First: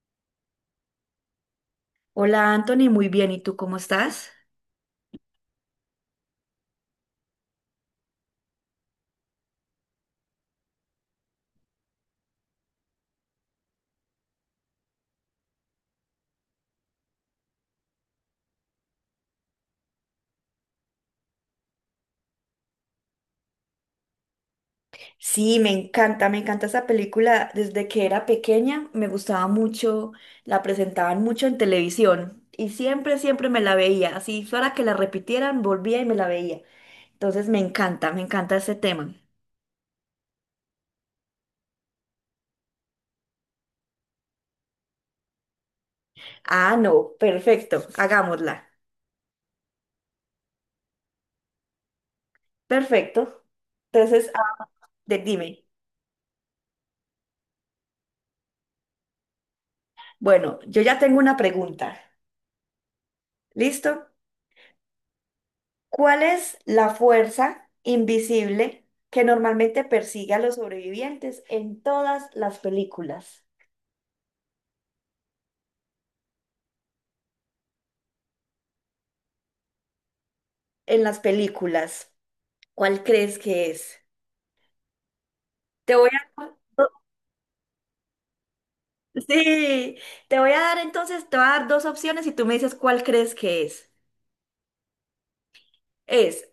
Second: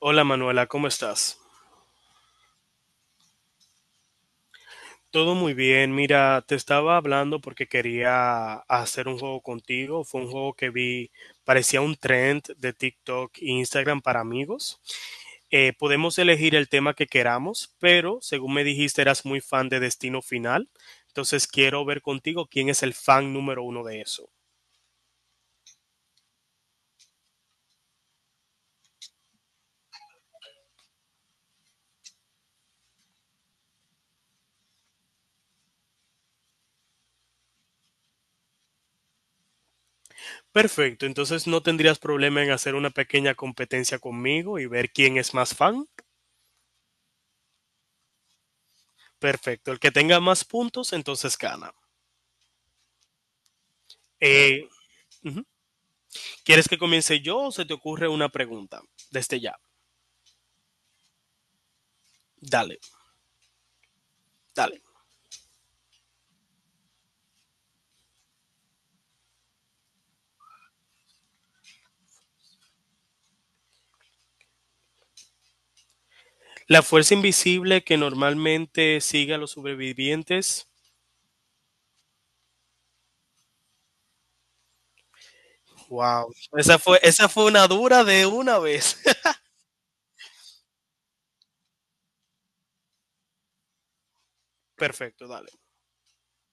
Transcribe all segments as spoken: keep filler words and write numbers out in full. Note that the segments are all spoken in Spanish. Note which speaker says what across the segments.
Speaker 1: Hola Manuela, ¿cómo estás?
Speaker 2: Hola Anthony, muy bien. ¿Y tú cómo estás?
Speaker 1: Todo muy bien. Mira, te estaba hablando porque quería hacer un juego contigo. Fue un juego que vi, parecía un trend de TikTok e Instagram para amigos. Eh, podemos elegir el tema que queramos, pero según me dijiste, eras muy fan de Destino Final. Entonces quiero ver contigo quién es el fan número uno de eso.
Speaker 2: Sí, me encanta, me encanta esa película. Desde que era pequeña me gustaba mucho, la presentaban mucho en televisión y siempre, siempre me la veía. Así fuera que la repitieran, volvía y me la veía. Entonces me encanta, me encanta ese tema.
Speaker 1: Perfecto, entonces no tendrías problema en hacer una pequeña competencia conmigo y ver quién es más fan.
Speaker 2: Ah, no, perfecto, hagámosla.
Speaker 1: Perfecto, el que tenga más puntos, entonces gana.
Speaker 2: Perfecto. Entonces, ah,
Speaker 1: Eh,
Speaker 2: de-
Speaker 1: Ujú.
Speaker 2: dime.
Speaker 1: ¿Quieres que comience yo o se te ocurre una pregunta? Desde ya.
Speaker 2: Bueno, yo ya tengo una pregunta.
Speaker 1: Dale,
Speaker 2: ¿Listo?
Speaker 1: dale.
Speaker 2: ¿Cuál es la fuerza invisible que normalmente persigue a los sobrevivientes en todas las películas?
Speaker 1: La fuerza invisible que normalmente sigue a los sobrevivientes.
Speaker 2: En las películas, ¿cuál crees que es? Te voy
Speaker 1: Wow.
Speaker 2: a...
Speaker 1: Esa fue, esa fue una dura de una vez.
Speaker 2: Sí, te voy a dar entonces, te voy a dar dos opciones y tú me dices cuál crees que es.
Speaker 1: Perfecto, dale.
Speaker 2: ¿Es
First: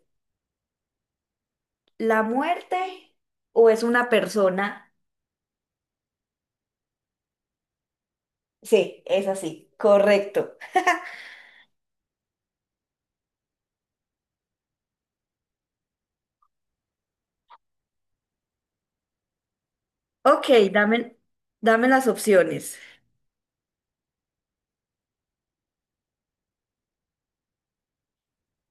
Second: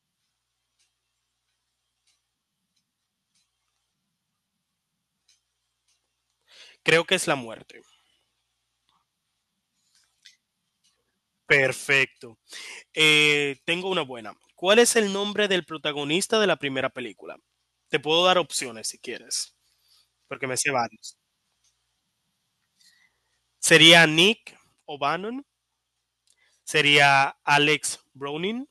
Speaker 2: la muerte o es una persona?
Speaker 1: Creo que es la muerte.
Speaker 2: Sí, es así, correcto.
Speaker 1: Perfecto. Eh, tengo una buena. ¿Cuál es el nombre del protagonista de la primera película? Te puedo dar opciones si quieres, porque
Speaker 2: Ok,
Speaker 1: me sé varios.
Speaker 2: dame, dame las opciones.
Speaker 1: ¿Sería Nick O'Bannon? ¿Sería Alex Browning?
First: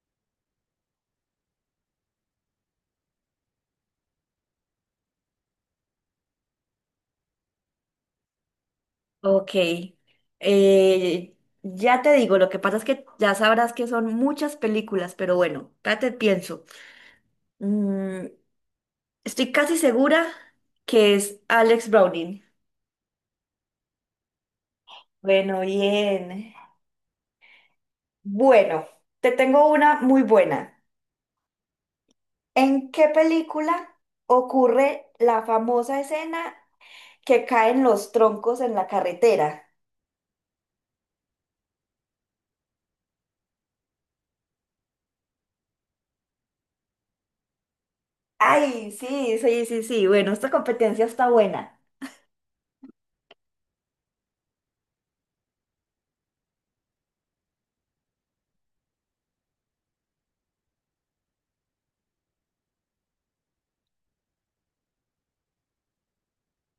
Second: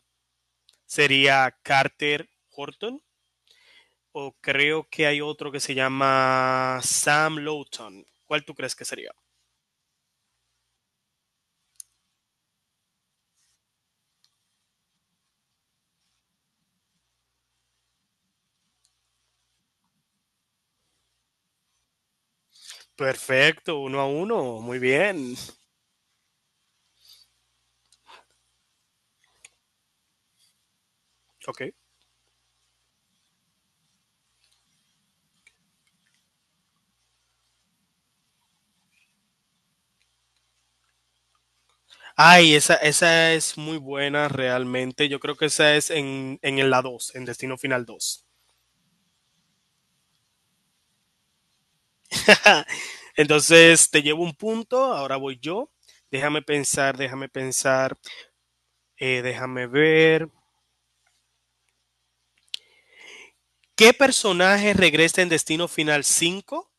Speaker 1: ¿Sería Carter Horton o creo que hay otro que se llama Sam Lowton? ¿Cuál tú crees que sería?
Speaker 2: Ok, eh, ya te digo, lo que pasa es que ya sabrás que son muchas películas, pero bueno, espérate, pienso. Mm, estoy casi segura que es Alex Browning.
Speaker 1: Perfecto, uno a uno, muy bien.
Speaker 2: Bueno, bien. Bueno, te tengo una muy buena.
Speaker 1: Ok.
Speaker 2: ¿En qué película ocurre la famosa escena que caen los troncos en la carretera?
Speaker 1: Ay, esa, esa es muy buena realmente. Yo creo que esa es en, en la dos, en Destino Final dos.
Speaker 2: Ay, sí, sí, sí, sí. Bueno, esta competencia está buena.
Speaker 1: Entonces, te llevo un punto, ahora voy yo. Déjame pensar, déjame pensar, eh, déjame ver. ¿Qué personaje regresa en Destino Final cinco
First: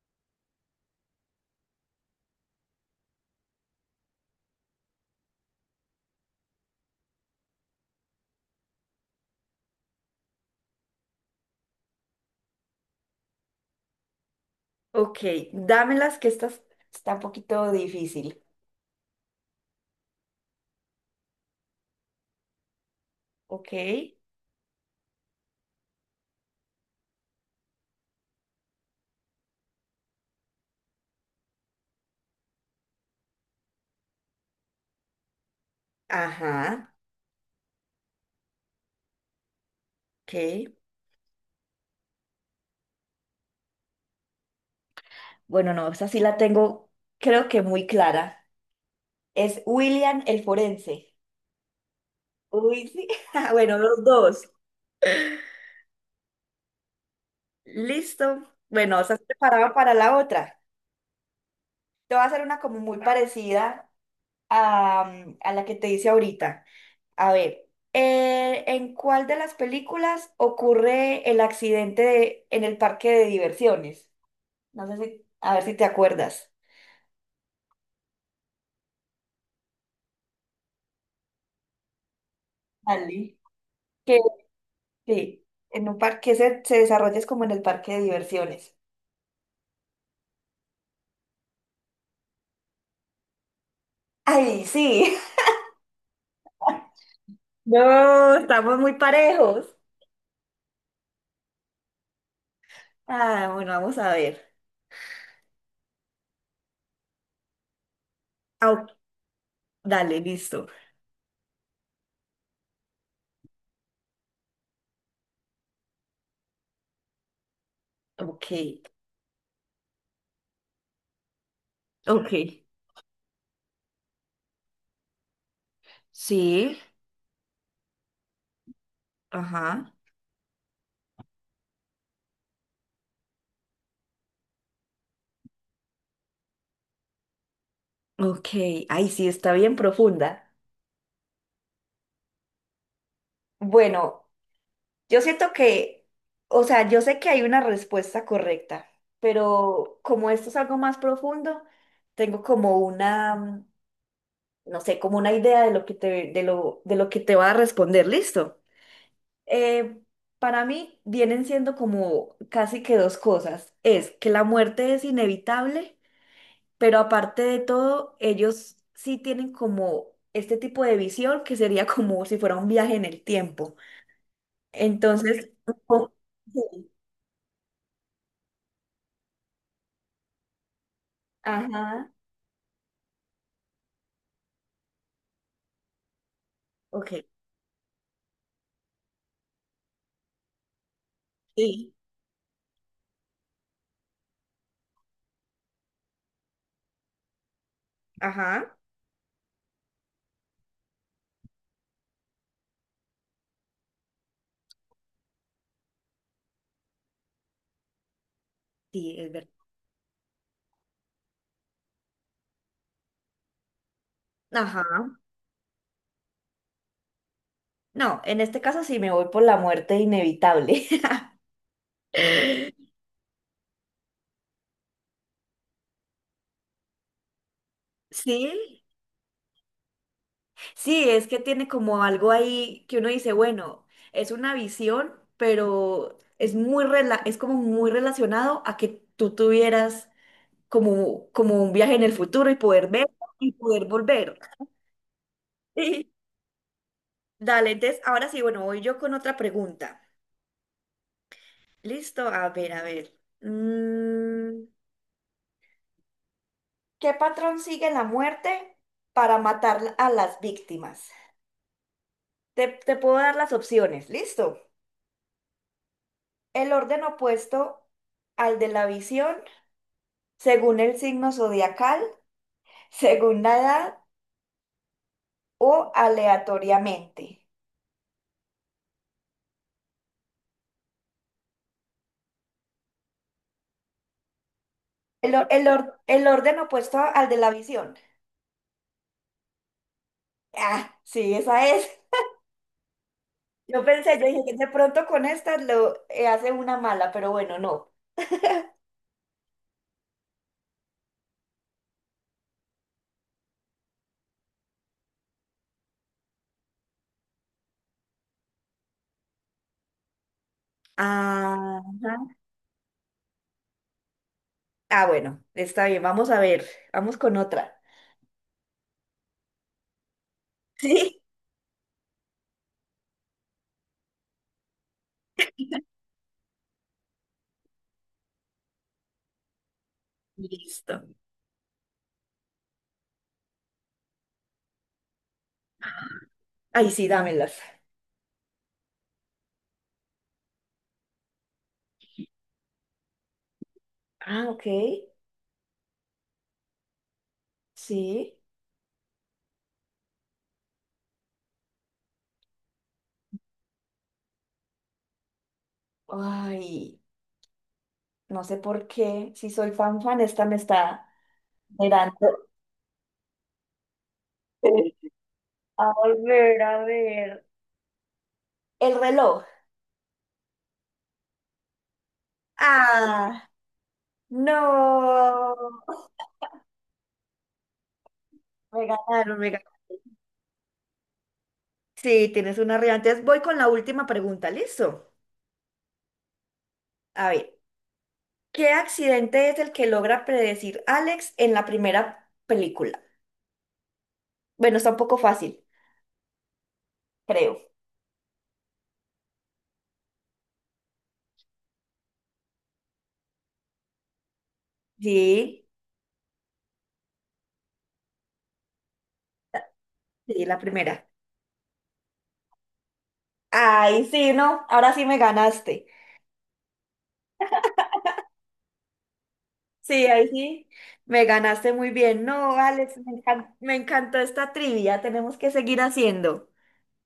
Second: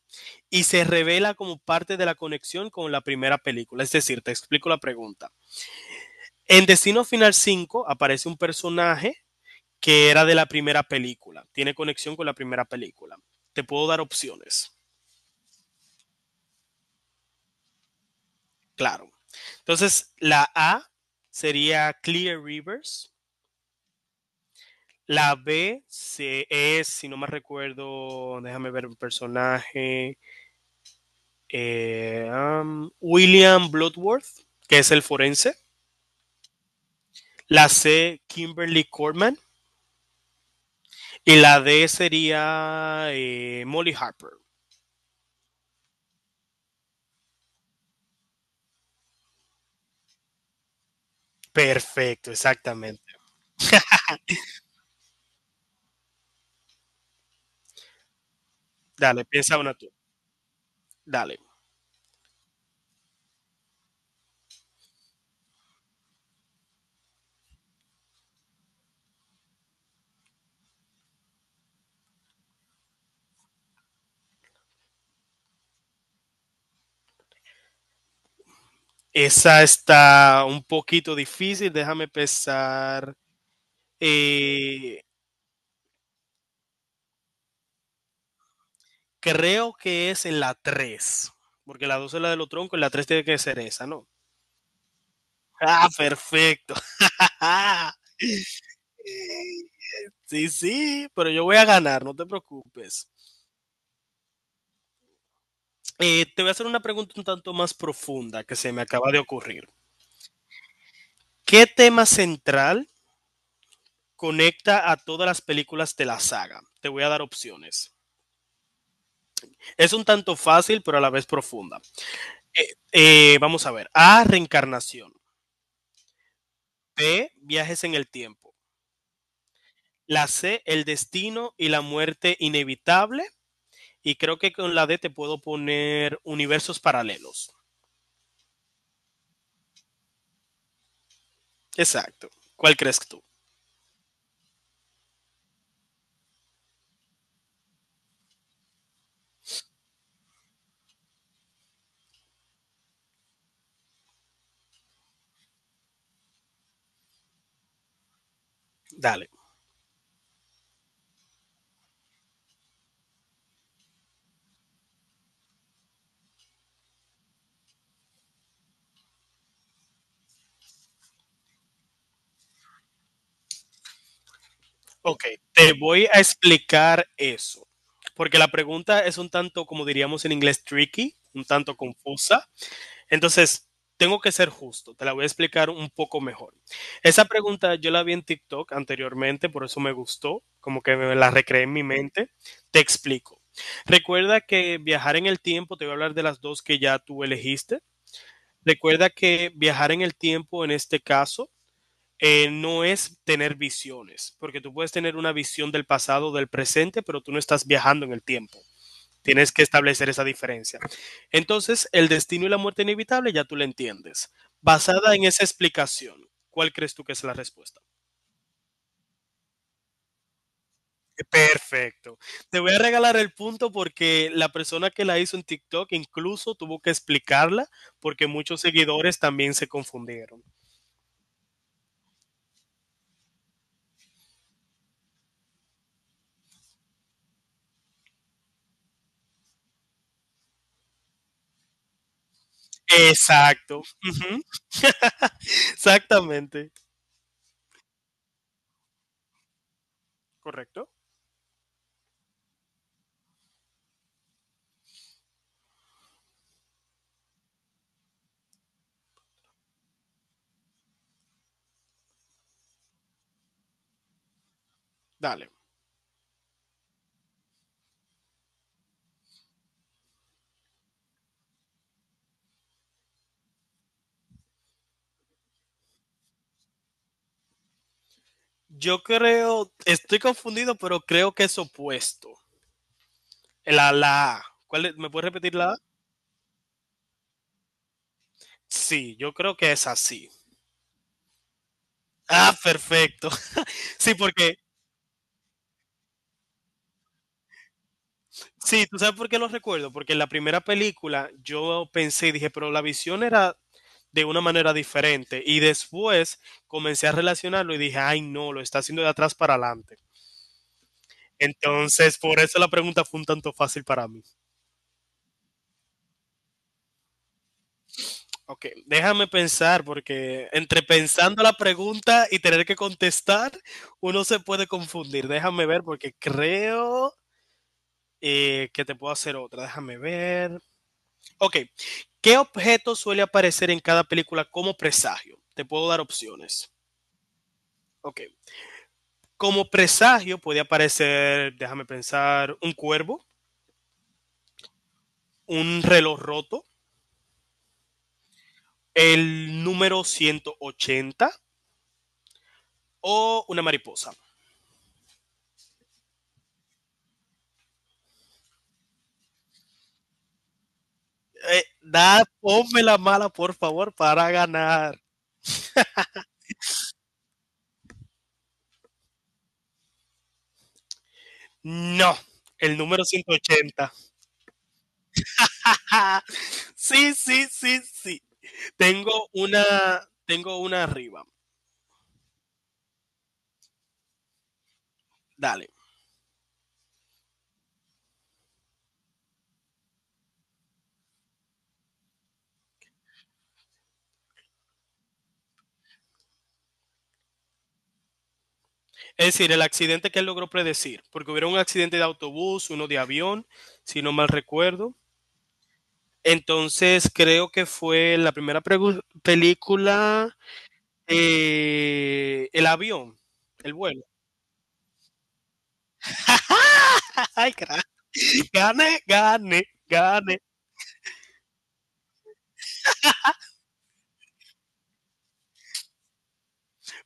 Speaker 1: y se revela como parte de la conexión con la primera película? Es decir, te explico la pregunta. En Destino Final cinco aparece un personaje que era de la primera película, tiene conexión con la primera película. Te puedo dar opciones,
Speaker 2: Ok, dámelas que esta es- está un poquito difícil.
Speaker 1: claro. Entonces, la A sería Clear Rivers,
Speaker 2: Ok.
Speaker 1: la B se, es, si no me recuerdo, déjame ver un personaje, eh, um, William Bloodworth, que es el forense.
Speaker 2: Ajá,
Speaker 1: La C, Kimberly Corman.
Speaker 2: ok.
Speaker 1: Y la D sería eh, Molly Harper.
Speaker 2: Bueno, no, esa sí la tengo, creo que muy clara. Es William el forense.
Speaker 1: Perfecto,
Speaker 2: Uy,
Speaker 1: exactamente.
Speaker 2: sí. Bueno, los dos. Listo. Bueno, estás
Speaker 1: Dale, piensa
Speaker 2: preparado
Speaker 1: una tú.
Speaker 2: para la otra.
Speaker 1: Dale.
Speaker 2: Te voy a hacer una como muy parecida a, mm, a la que te hice ahorita. A ver, eh, ¿en cuál de las películas ocurre el accidente de- en el parque de diversiones? No sé si, a ver si te acuerdas.
Speaker 1: Esa está un poquito difícil, déjame pensar.
Speaker 2: Dale. Que
Speaker 1: Eh,
Speaker 2: sí, en un parque se, se desarrolla es como en el parque de diversiones.
Speaker 1: Creo que es en la tres porque la dos es la de los troncos y la tres tiene que ser esa, ¿no?
Speaker 2: Ay, sí.
Speaker 1: Ah, perfecto.
Speaker 2: No, estamos muy parejos.
Speaker 1: Sí, sí, pero yo voy a ganar, no te preocupes.
Speaker 2: Ah, bueno, vamos a ver.
Speaker 1: Eh, te voy a hacer una pregunta un tanto más profunda que
Speaker 2: Ah,
Speaker 1: se me
Speaker 2: ok,
Speaker 1: acaba de ocurrir.
Speaker 2: dale, listo.
Speaker 1: ¿Qué tema central conecta a todas las películas de la saga? Te voy a dar opciones.
Speaker 2: Ok,
Speaker 1: Es un tanto fácil, pero a la vez profunda.
Speaker 2: ok.
Speaker 1: Eh, eh, vamos a ver. A, reencarnación.
Speaker 2: Sí,
Speaker 1: B, viajes en el tiempo.
Speaker 2: ajá.
Speaker 1: La C, el destino y la muerte inevitable. Y creo que con la D te puedo poner universos paralelos.
Speaker 2: Ok, ay, sí, está bien profunda.
Speaker 1: Exacto. ¿Cuál crees tú?
Speaker 2: Bueno. Yo siento que, o sea, yo sé que hay una respuesta correcta, pero como esto es algo más profundo, tengo como una, mm, no sé, como una idea de lo que te, de lo, de lo que te va a responder. Listo.
Speaker 1: Dale.
Speaker 2: Eh, para mí vienen siendo como casi que dos cosas. Es que la muerte es inevitable, pero aparte de todo, ellos sí tienen como este tipo de visión que sería como si fuera un viaje en el tiempo.
Speaker 1: Ok,
Speaker 2: Entonces,
Speaker 1: te voy
Speaker 2: ujú.
Speaker 1: a explicar eso. Porque la pregunta es un tanto, como diríamos en inglés, tricky, un tanto
Speaker 2: Ajá.
Speaker 1: confusa. Entonces, tengo que ser justo, te la voy a explicar un poco mejor.
Speaker 2: Ok,
Speaker 1: Esa pregunta yo la vi en TikTok anteriormente, por eso me gustó, como que me la recreé en mi
Speaker 2: sí,
Speaker 1: mente. Te explico. Recuerda que viajar en el tiempo, te voy a hablar de las dos que ya tú elegiste.
Speaker 2: ajá,
Speaker 1: Recuerda que viajar en el tiempo en este caso eh, no es tener visiones, porque tú puedes tener una visión del pasado, o del presente, pero tú no estás viajando en el tiempo.
Speaker 2: sí, es verdad.
Speaker 1: Tienes que establecer esa diferencia. Entonces, el destino y la muerte inevitable ya tú lo entiendes. Basada
Speaker 2: Ajá.
Speaker 1: en esa explicación, ¿cuál crees tú que es la respuesta?
Speaker 2: No, en este caso sí me voy por la muerte inevitable.
Speaker 1: Perfecto. Te voy a regalar el punto porque la persona que la hizo en TikTok incluso tuvo que explicarla porque muchos
Speaker 2: Sí,
Speaker 1: seguidores también se confundieron.
Speaker 2: sí, es que tiene como algo ahí que uno dice, bueno, es una visión, pero es muy rela- es como muy relacionado a que tú tuvieras como, como un viaje en el futuro y poder ver y
Speaker 1: Exacto.
Speaker 2: poder
Speaker 1: Ujú.
Speaker 2: volver. Sí.
Speaker 1: Exactamente.
Speaker 2: Dale, entonces ahora sí, bueno, voy yo con otra pregunta.
Speaker 1: Correcto.
Speaker 2: Listo, a ver, a ver. Mm, ¿qué patrón sigue la muerte para matar a las víctimas? Te, te puedo dar las opciones, ¿listo?
Speaker 1: Dale.
Speaker 2: El orden opuesto al de la visión, según el signo zodiacal, según la edad o aleatoriamente.
Speaker 1: Yo creo, estoy confundido, pero creo que es opuesto. La, la A. ¿Cuál es? ¿Me puedes
Speaker 2: El, or-
Speaker 1: repetir
Speaker 2: el
Speaker 1: la A?
Speaker 2: or- el orden opuesto al de la visión.
Speaker 1: Sí, yo creo que es así.
Speaker 2: Ah, sí, esa es.
Speaker 1: Ah, perfecto.
Speaker 2: Yo
Speaker 1: Sí,
Speaker 2: pensé, yo dije que
Speaker 1: porque,
Speaker 2: de pronto con esta lo eh, hace una mala, pero bueno, no.
Speaker 1: sí, ¿tú sabes por qué lo recuerdo? Porque en la primera película yo pensé y dije, pero la visión era de una manera diferente. Y después comencé a relacionarlo y dije, ay, no, lo está haciendo de atrás para adelante.
Speaker 2: Ah, ajá.
Speaker 1: Entonces, por eso la pregunta fue un tanto fácil para mí.
Speaker 2: Ah, bueno, está bien, vamos a ver, vamos con otra.
Speaker 1: Ok, déjame pensar, porque entre
Speaker 2: Sí.
Speaker 1: pensando la pregunta y tener que contestar, uno se puede confundir. Déjame ver, porque creo Eh, ¿qué te puedo hacer otra? Déjame ver.
Speaker 2: Listo.
Speaker 1: Ok. ¿Qué objeto suele aparecer en cada película como presagio? Te puedo dar opciones.
Speaker 2: Ay, sí, dámelas.
Speaker 1: Ok. Como presagio puede aparecer, déjame pensar, un cuervo,
Speaker 2: Ah, ok.
Speaker 1: un reloj roto,
Speaker 2: Sí.
Speaker 1: el número ciento ochenta o una mariposa.
Speaker 2: Ay, no sé por qué. Si soy fan fan, esta me está
Speaker 1: Eh, da,
Speaker 2: mirando.
Speaker 1: ponme la mala, por favor, para ganar.
Speaker 2: A ver, a ver. El reloj.
Speaker 1: No, el número ciento
Speaker 2: Ah,
Speaker 1: ochenta.
Speaker 2: no.
Speaker 1: Ja. Sí, sí, sí, sí.
Speaker 2: Me
Speaker 1: Tengo
Speaker 2: ganaron, me
Speaker 1: una,
Speaker 2: ganaron.
Speaker 1: Tengo una arriba.
Speaker 2: Sí, tienes una realidad. Entonces voy con la última pregunta, ¿listo?
Speaker 1: Dale.
Speaker 2: A ver, ¿qué accidente es el que logra predecir Alex en la primera película? Bueno, está un poco fácil, creo.
Speaker 1: Es decir, el accidente que él logró predecir, porque hubiera un accidente de autobús, uno de avión, si no mal recuerdo.
Speaker 2: Sí,
Speaker 1: Entonces, creo que fue la primera pregu- película,
Speaker 2: sí, la primera.
Speaker 1: eh, el avión, el vuelo.
Speaker 2: Ay, sí, no, ahora sí me ganaste.
Speaker 1: Ay, carajo. Gane, gane,
Speaker 2: Sí, ahí
Speaker 1: gane.
Speaker 2: sí, me ganaste muy bien. No, Alex, me encan- me encantó esta trivia, tenemos que seguir haciendo.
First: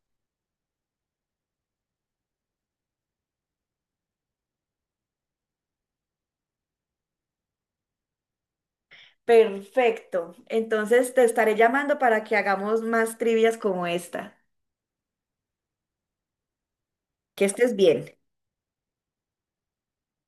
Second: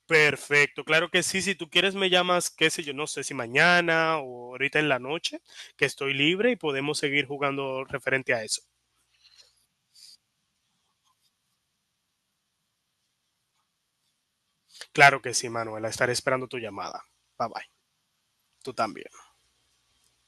Speaker 1: Perfecto, claro que sí. Si tú quieres, me llamas, qué sé yo, no sé si mañana o ahorita en la noche, que estoy libre y podemos seguir jugando referente a eso.
Speaker 2: Perfecto. Entonces te estaré llamando para que hagamos más trivias como esta.
Speaker 1: Claro que sí, Manuela. Estaré esperando tu llamada.
Speaker 2: Que
Speaker 1: Bye bye.
Speaker 2: estés bien.
Speaker 1: Tú también.